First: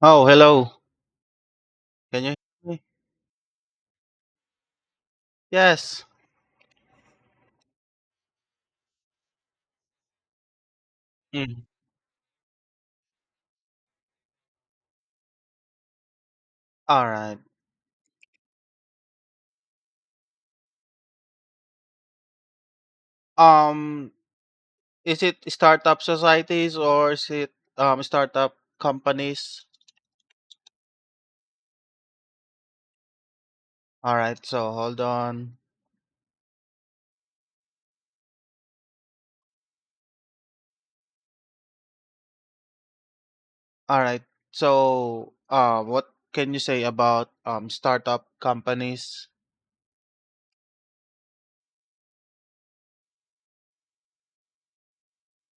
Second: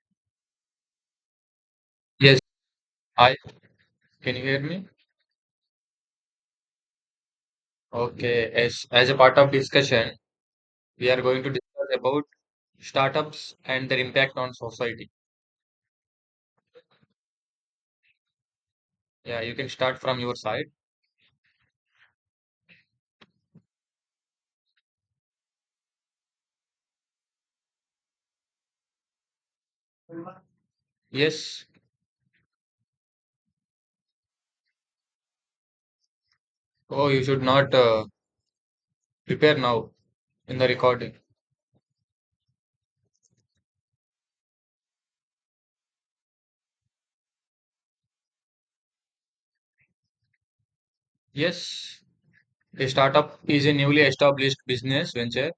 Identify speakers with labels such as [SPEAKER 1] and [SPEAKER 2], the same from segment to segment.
[SPEAKER 1] Oh, hello. Can you
[SPEAKER 2] Yes,
[SPEAKER 1] hear me?
[SPEAKER 2] I can you hear me?
[SPEAKER 1] Yes.
[SPEAKER 2] Okay, as a part of discussion, we are going to
[SPEAKER 1] Mm.
[SPEAKER 2] discuss about startups and their impact on society.
[SPEAKER 1] All right.
[SPEAKER 2] Yeah, you can start from your side.
[SPEAKER 1] Um, is it startup societies or is it startup companies?
[SPEAKER 2] Yes.
[SPEAKER 1] All right. So hold on.
[SPEAKER 2] Oh, you should not prepare now in the recording.
[SPEAKER 1] All right. So, what can you say about startup companies?
[SPEAKER 2] Yes, a startup is a newly established business venture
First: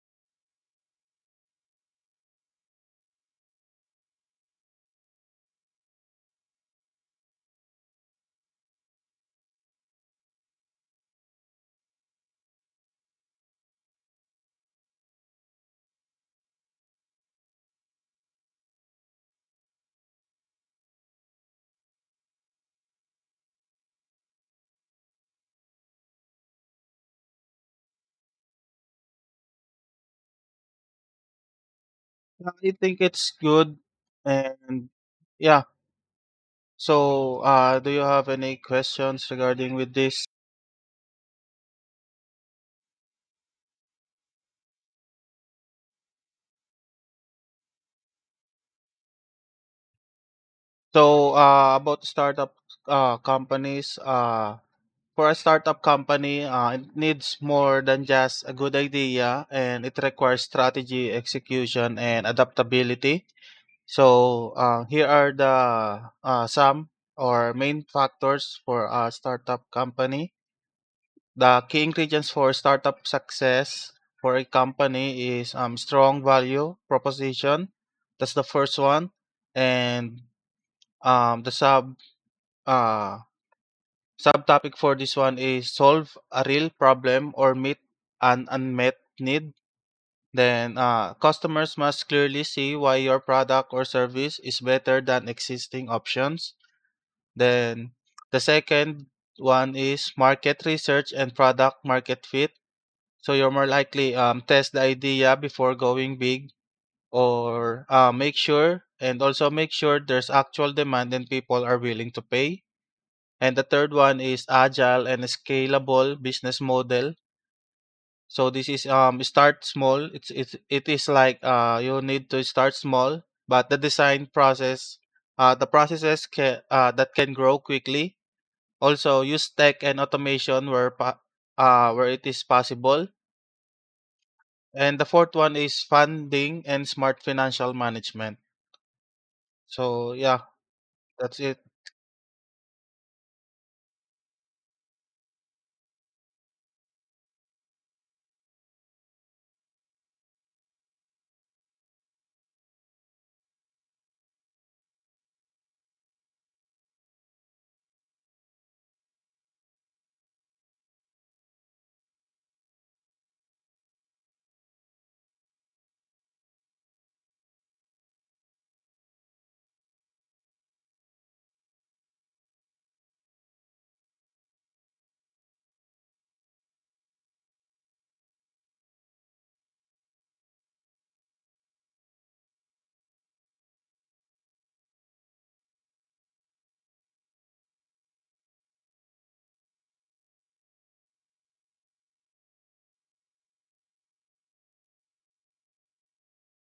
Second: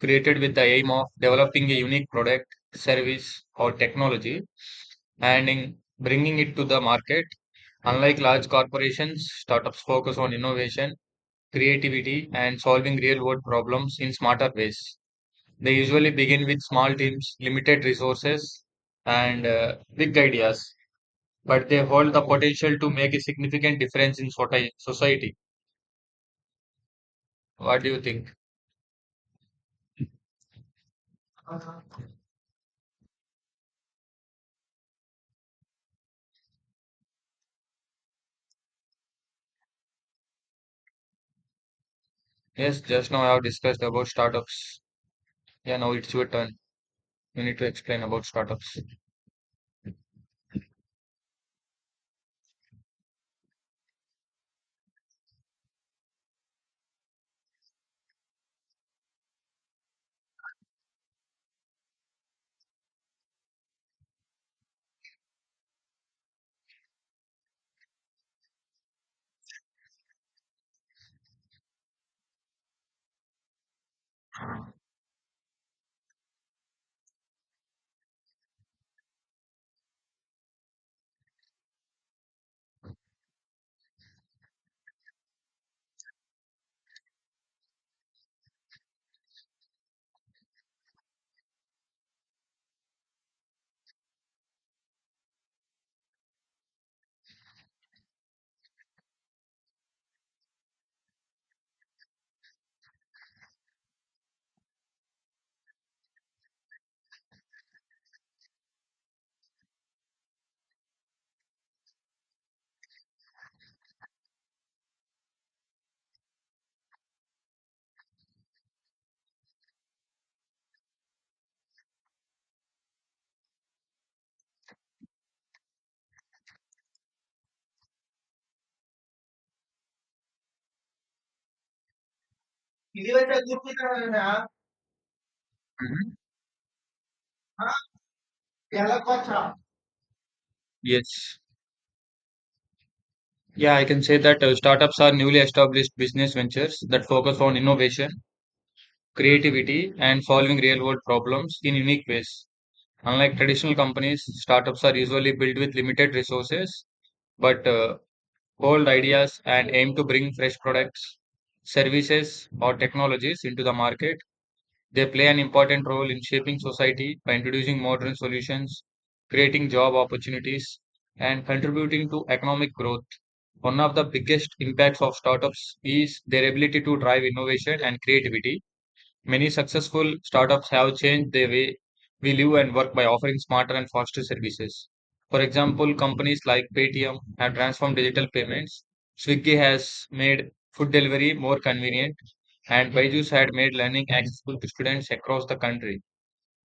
[SPEAKER 2] created with the aim of developing a unique product, service, or technology and in bringing it to the market. Unlike large corporations, startups focus on innovation, creativity, and solving real world problems in smarter ways. They usually begin with small teams, limited resources, and big ideas, but they hold the potential to make a significant difference in society. What do you think?
[SPEAKER 1] Yeah, I think it's good, and yeah. So, do you have any questions regarding with this?
[SPEAKER 2] Yes, just now I have discussed about startups. Yeah, now it's your turn. You need to explain about startups.
[SPEAKER 1] So, about startup companies, For a startup company, it needs more than just a good idea and it requires strategy, execution, and adaptability. So, here are the some or main factors for a startup company. The key ingredients for startup success for a company is strong value proposition. That's the first one. And the sub uh, subtopic for this one is solve a real problem or meet an unmet need. Then customers must clearly see why your product or service is better than existing options. Then the second one is market research and product market fit. So you're more likely test the idea before going big or make sure and also make sure there's actual demand and people are willing to pay, and the third one is agile and scalable business model. So this is start small. It's it is like, you need to start small, but the design process, the processes can that can grow quickly. Also use tech and automation where where it is possible. And the fourth one is
[SPEAKER 2] Mhm.
[SPEAKER 1] funding and smart financial management. So yeah,
[SPEAKER 2] Yes.
[SPEAKER 1] that's it.
[SPEAKER 2] Yeah, I can say that startups are newly established business ventures that focus on innovation, creativity, and solving real world problems in unique ways. Unlike traditional companies, startups are usually built with limited resources, but hold ideas and aim to bring fresh products, services, or technologies into the market. They play an important role in shaping society by introducing modern solutions, creating job opportunities, and contributing to economic growth. One of the biggest impacts of startups is their ability to drive innovation and creativity. Many successful startups have changed the way we live and work by offering smarter and faster services. For example, companies like Paytm have transformed digital payments. Swiggy has made food delivery more convenient, and Byju's had made learning accessible to students across the country.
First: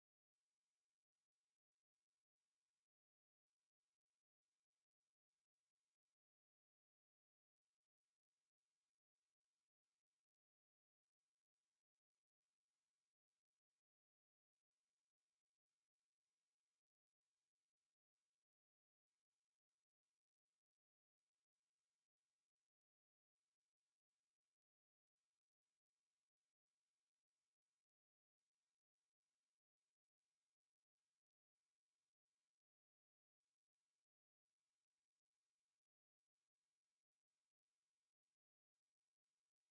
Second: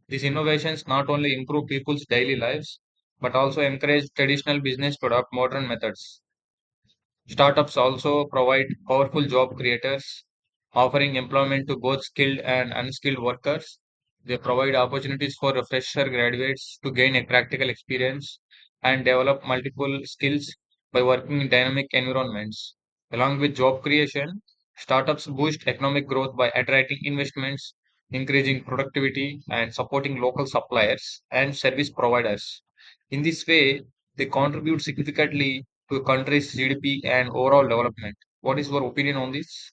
[SPEAKER 2] These innovations not only improve people's daily lives, but also encourage traditional business to adopt modern methods. Startups also provide powerful job creators, offering employment to both skilled and unskilled workers. They provide opportunities for fresher graduates to gain a practical experience and develop multiple skills by working in dynamic environments. Along with job creation, startups boost economic growth by attracting investments, increasing productivity, and supporting local suppliers and service providers. In this way, they contribute significantly to a country's GDP and overall development. What is your opinion on this?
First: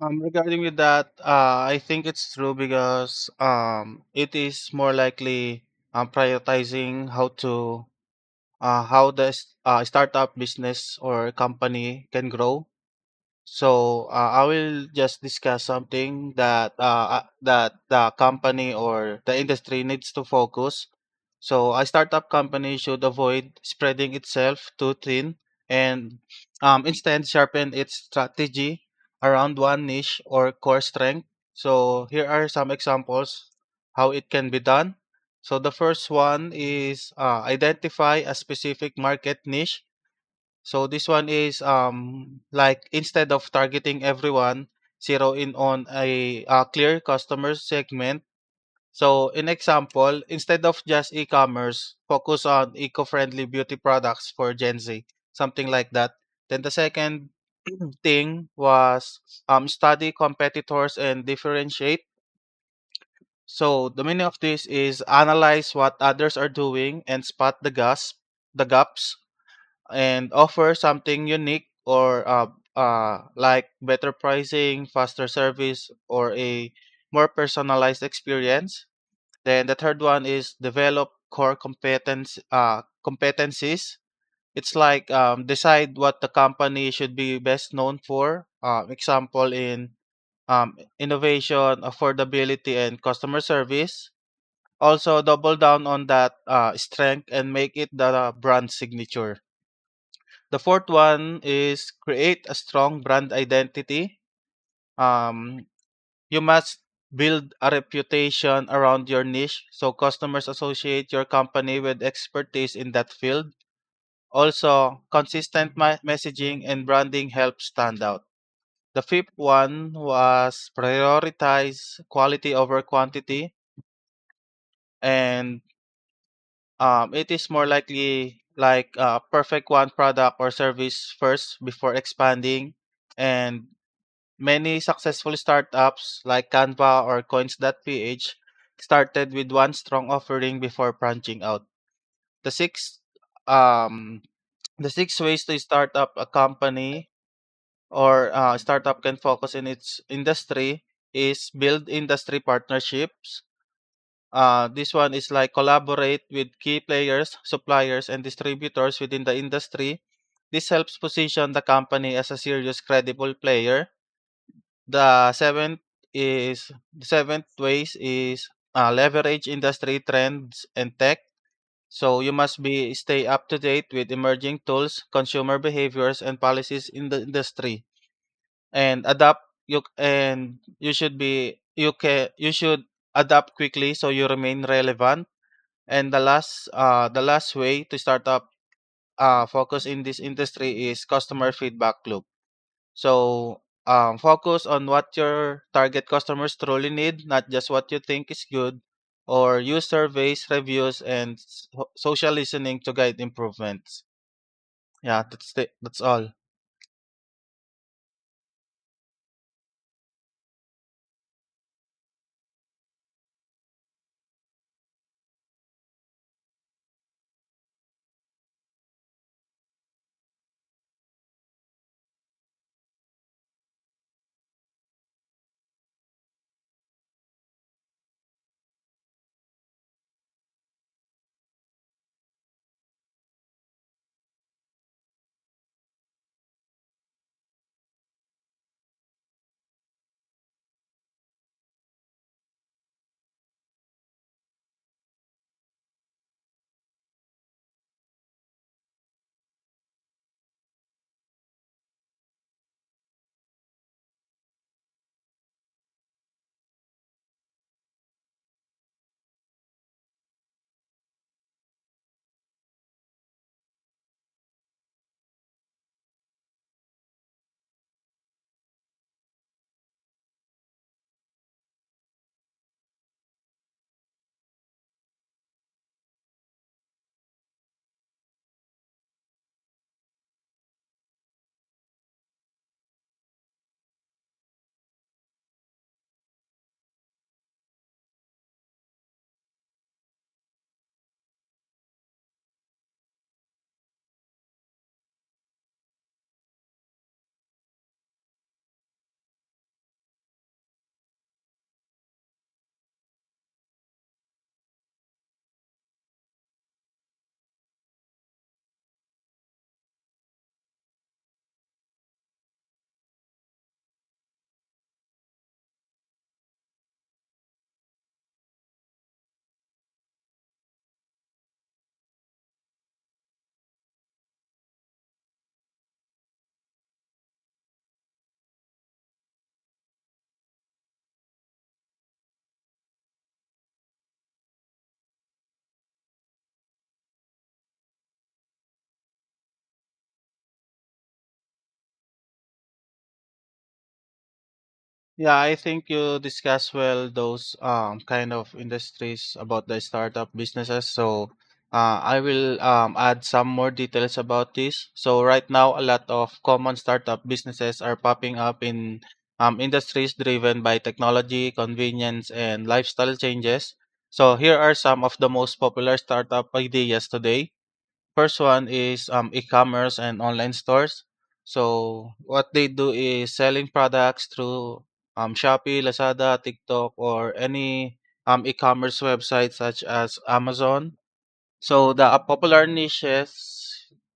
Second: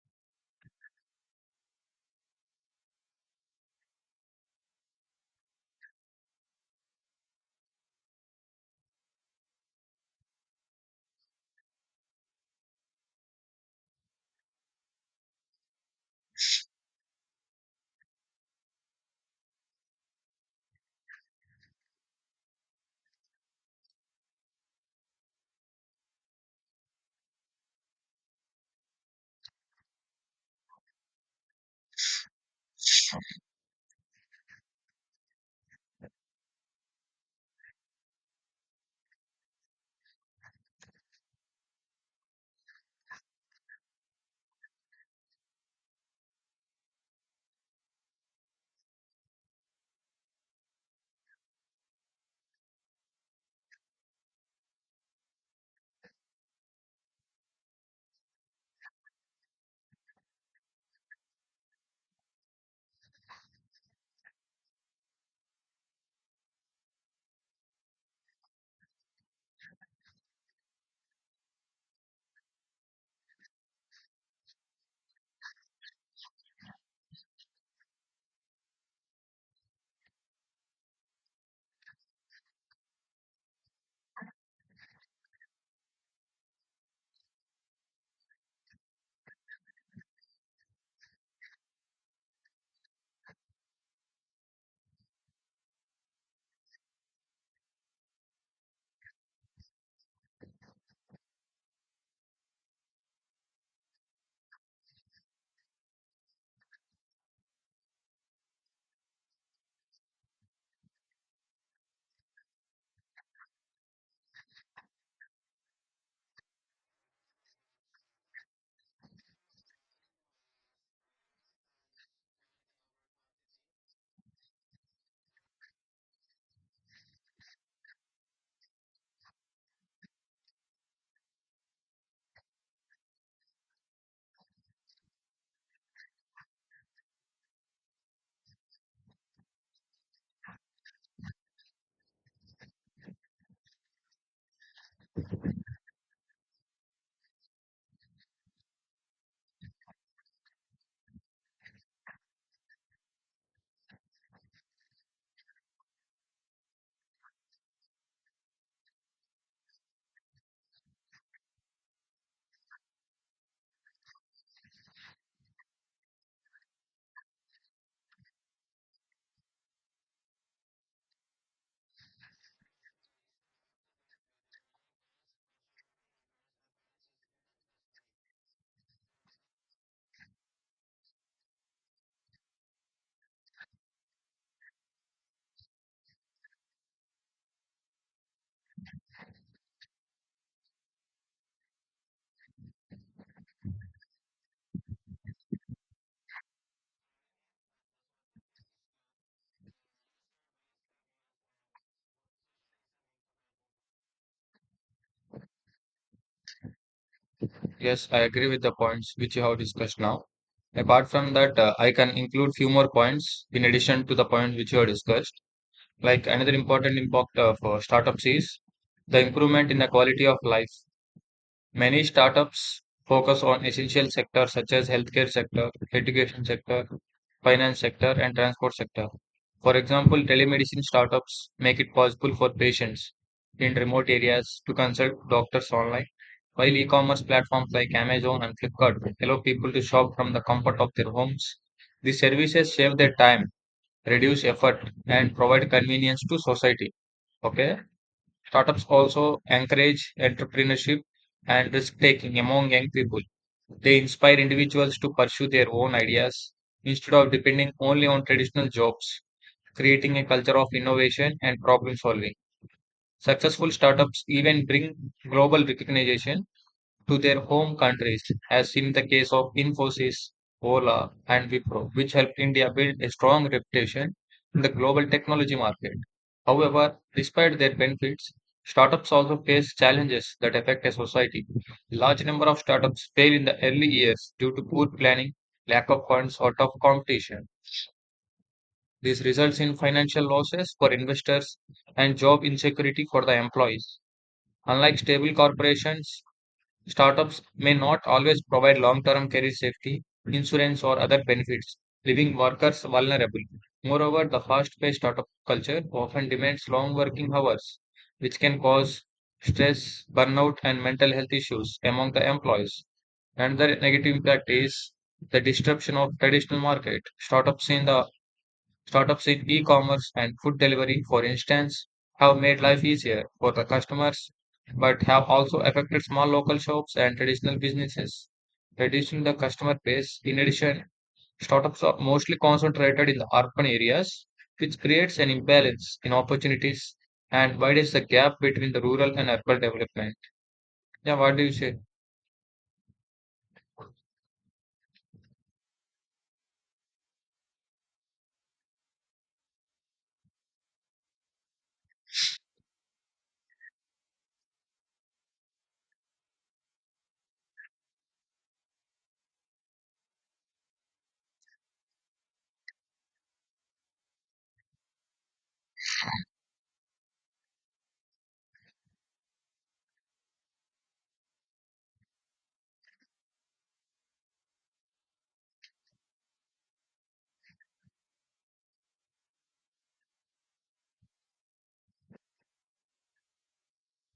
[SPEAKER 1] Regarding with that, I think it's true because it is more likely prioritizing how to how the startup business or company can grow. So I will just discuss something that that the company or the industry needs to focus. So a startup company should avoid spreading itself too thin, and instead sharpen its strategy around one niche or core strength. So here are some examples how it can be done. So the first one is, identify a specific market niche. So this one is like instead of targeting everyone, zero in on a, clear customer segment. So in example, instead of just e-commerce, focus on eco-friendly beauty products for Gen Z, something like that. Then the second thing was study competitors and differentiate. So the meaning of this is analyze what others are doing and spot the gaps, the gaps, and offer something unique or like better pricing, faster service, or a more personalized experience. Then the third one is develop core competence, competencies. It's like, decide what the company should be best known for. Example in innovation, affordability, and customer service. Also, double down on that strength and make it the brand signature. The fourth one is create a strong brand identity. Um, you must build a reputation around your niche so customers associate your company with expertise in that field. Also, consistent messaging and branding help stand out. The fifth one was prioritize quality over quantity, and it is more likely like, perfect one product or service first before expanding, and many successful startups like Canva or Coins.ph started with one strong offering before branching out. The six um the six ways to start up a company, or startup can focus in its industry is build industry partnerships. This one is like collaborate with key players, suppliers, and distributors within the industry. This helps position the company as a serious, credible player. The seventh is the seventh ways is leverage industry trends and tech. So you must be stay up to date with emerging tools, consumer behaviors, and policies in the industry, and adapt. You and you should be you can you should adapt quickly so you remain relevant. And the last way to start up, focus in this industry is customer feedback loop. So focus on what your target customers truly need, not just what you think is good, or use surveys, reviews, and social listening to guide improvements. Yeah, that's all.
[SPEAKER 2] Yes, I agree with the points which you have discussed now. Apart from that, I can include few more points in addition to the points which you have discussed. Like another important impact of startups is the improvement in the quality of life. Many startups focus on essential sectors such as healthcare sector, education sector, finance sector, and transport sector. For example, telemedicine startups make it possible for patients in remote areas to consult doctors online, while e-commerce platforms like Amazon and Flipkart allow people to shop from the comfort of their homes. These services save their time, reduce effort, and provide convenience to society. Okay. Startups also encourage entrepreneurship and risk taking among young people. They inspire individuals to pursue their own ideas instead of depending only on traditional jobs, creating a culture of innovation and problem solving. Successful startups even bring global recognition to their home countries, as in the case of Infosys, Ola, and Wipro, which helped India build a strong reputation in the global technology market. However, despite their benefits, startups also face challenges that affect a society. A large number of startups fail in the early years due to poor planning, lack of funds, or tough competition. This results in financial losses for investors and job insecurity for the employees. Unlike stable corporations, startups may not always provide long-term career safety, insurance, or other benefits, leaving workers vulnerable. Moreover, the fast-paced startup culture often demands long working hours, which can cause stress, burnout, and mental health issues among the employees. Another negative impact is the disruption of traditional market. Startups in e-commerce and food delivery, for instance, have made life easier for the customers, but have also affected small local shops and traditional businesses, reducing the customer base. In addition, startups are mostly concentrated in the urban areas, which creates an imbalance in opportunities and widens the gap between the rural and urban development. Yeah, what do you say?
[SPEAKER 1] Yeah, I think you discuss well those kind of industries about the startup businesses. So I will add some more details about this. So right now, a lot of common startup businesses are popping up in industries driven by technology, convenience, and lifestyle changes. So here are some of the most popular startup ideas today. First one is e-commerce and online stores. So what they do is selling products through Shopee, Lazada, TikTok, or any e-commerce website such as Amazon. So the popular niches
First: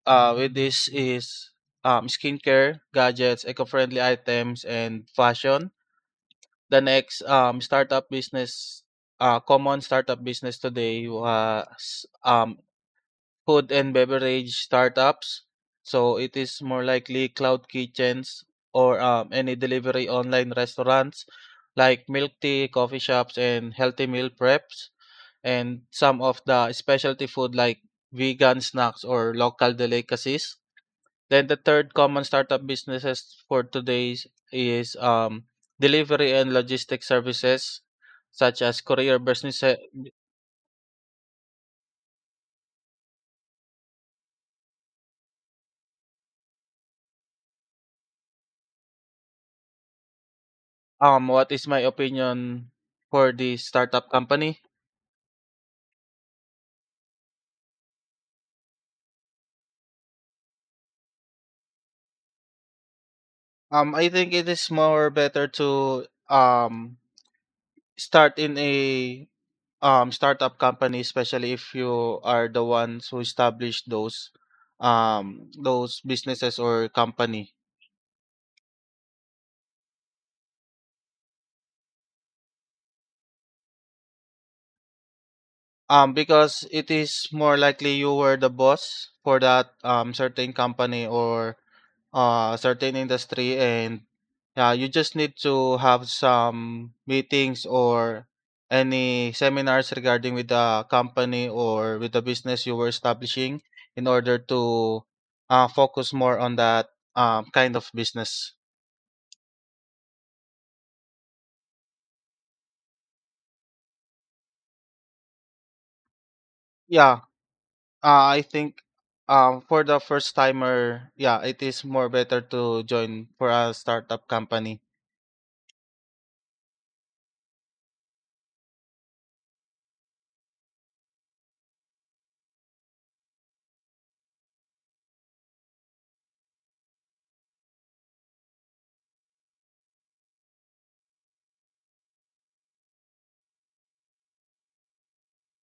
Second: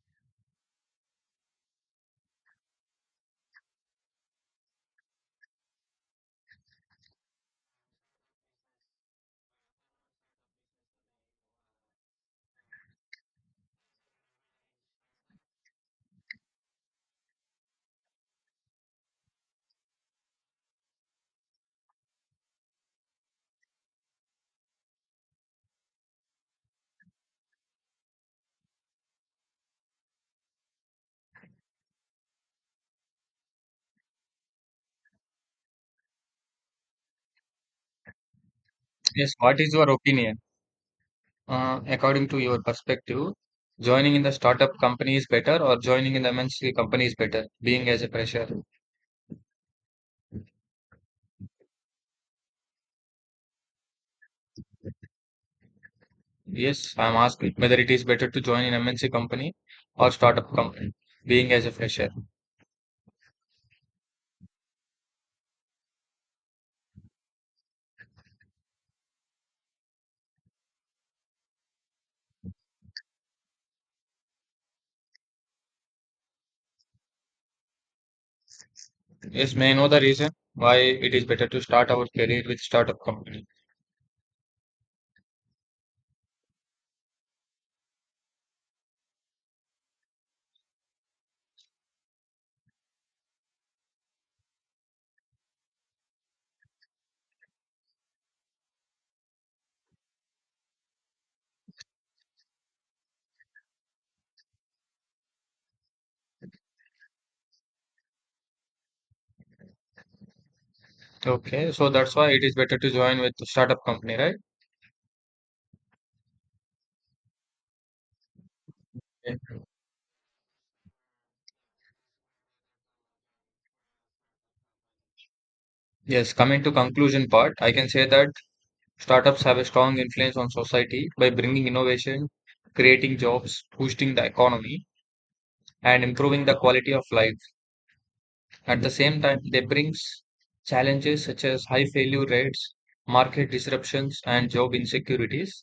[SPEAKER 1] with this is skincare, gadgets, eco-friendly items, and fashion. The next startup business, common startup business today was food and beverage startups. So it is more likely cloud kitchens or any delivery online restaurants like milk tea, coffee shops, and healthy meal preps, and some of the specialty food like vegan snacks or local delicacies. Then the third common startup businesses for today is delivery and logistics services such as courier
[SPEAKER 2] Yes, what
[SPEAKER 1] business.
[SPEAKER 2] is your opinion? According to your perspective, joining in the startup company is better or joining in the MNC company is better, being as a fresher?
[SPEAKER 1] What is my opinion for the startup company?
[SPEAKER 2] Yes, I'm asking whether it is better to join in MNC company or startup company, being as a fresher.
[SPEAKER 1] I think it is more better to um start in a startup company, especially if you are the ones who establish those businesses or company.
[SPEAKER 2] Yes, may I know the reason why it is better to start our career with startup company?
[SPEAKER 1] Because it is more likely you were the boss for that certain company or certain industry, and yeah, you just need to have some meetings or any seminars regarding with the company or with the business you were establishing in order to focus more on that kind of business.
[SPEAKER 2] Okay, so that's why it is better to join with startup company, right?
[SPEAKER 1] Yeah, I think
[SPEAKER 2] Yeah.
[SPEAKER 1] for the first timer, yeah, it is more better to join for a startup company.
[SPEAKER 2] Yes, coming to conclusion part, I can say that startups have a strong influence on society by bringing innovation, creating jobs, boosting the economy, and improving the quality of life. At the same time, they bring challenges such as high failure rates, market disruptions, and job insecurities.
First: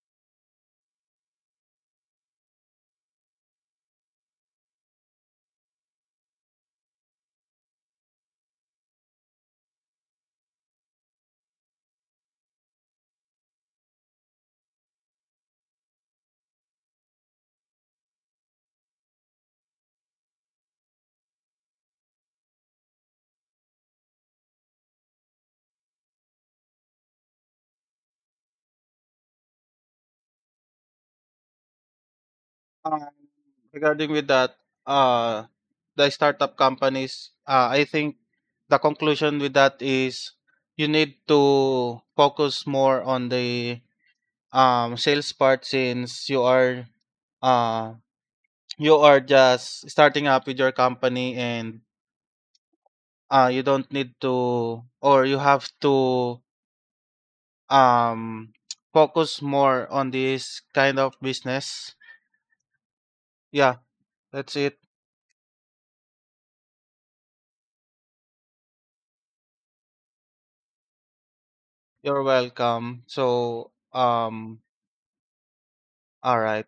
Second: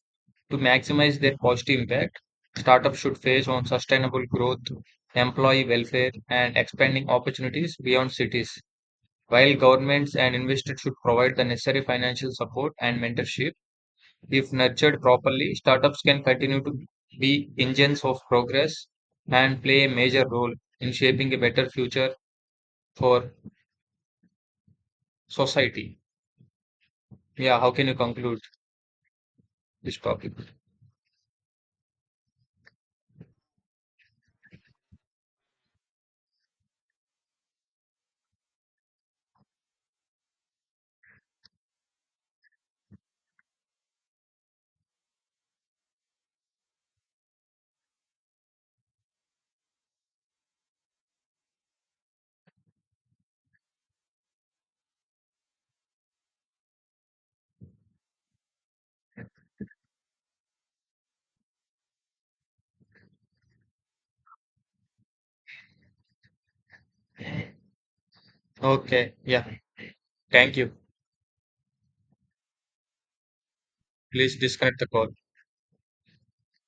[SPEAKER 2] To maximize their positive impact, startups should face on sustainable growth, employee welfare, and expanding opportunities beyond cities, while governments and investors should provide the necessary financial support and mentorship. If nurtured properly, startups can continue to be engines of progress and play a major role in shaping a better future for society. Yeah, how can you conclude this topic?
[SPEAKER 1] Um, Regarding with that, uh, the startup companies, I think the conclusion with that is you need to focus more on the sales part, since uh, you are just starting up with your company, and you don't need to or you have to um, focus more on this kind of business. Yeah, that's it.
[SPEAKER 2] Okay, yeah, thank you.
[SPEAKER 1] You're welcome. So,
[SPEAKER 2] Please disconnect the call.
[SPEAKER 1] all right.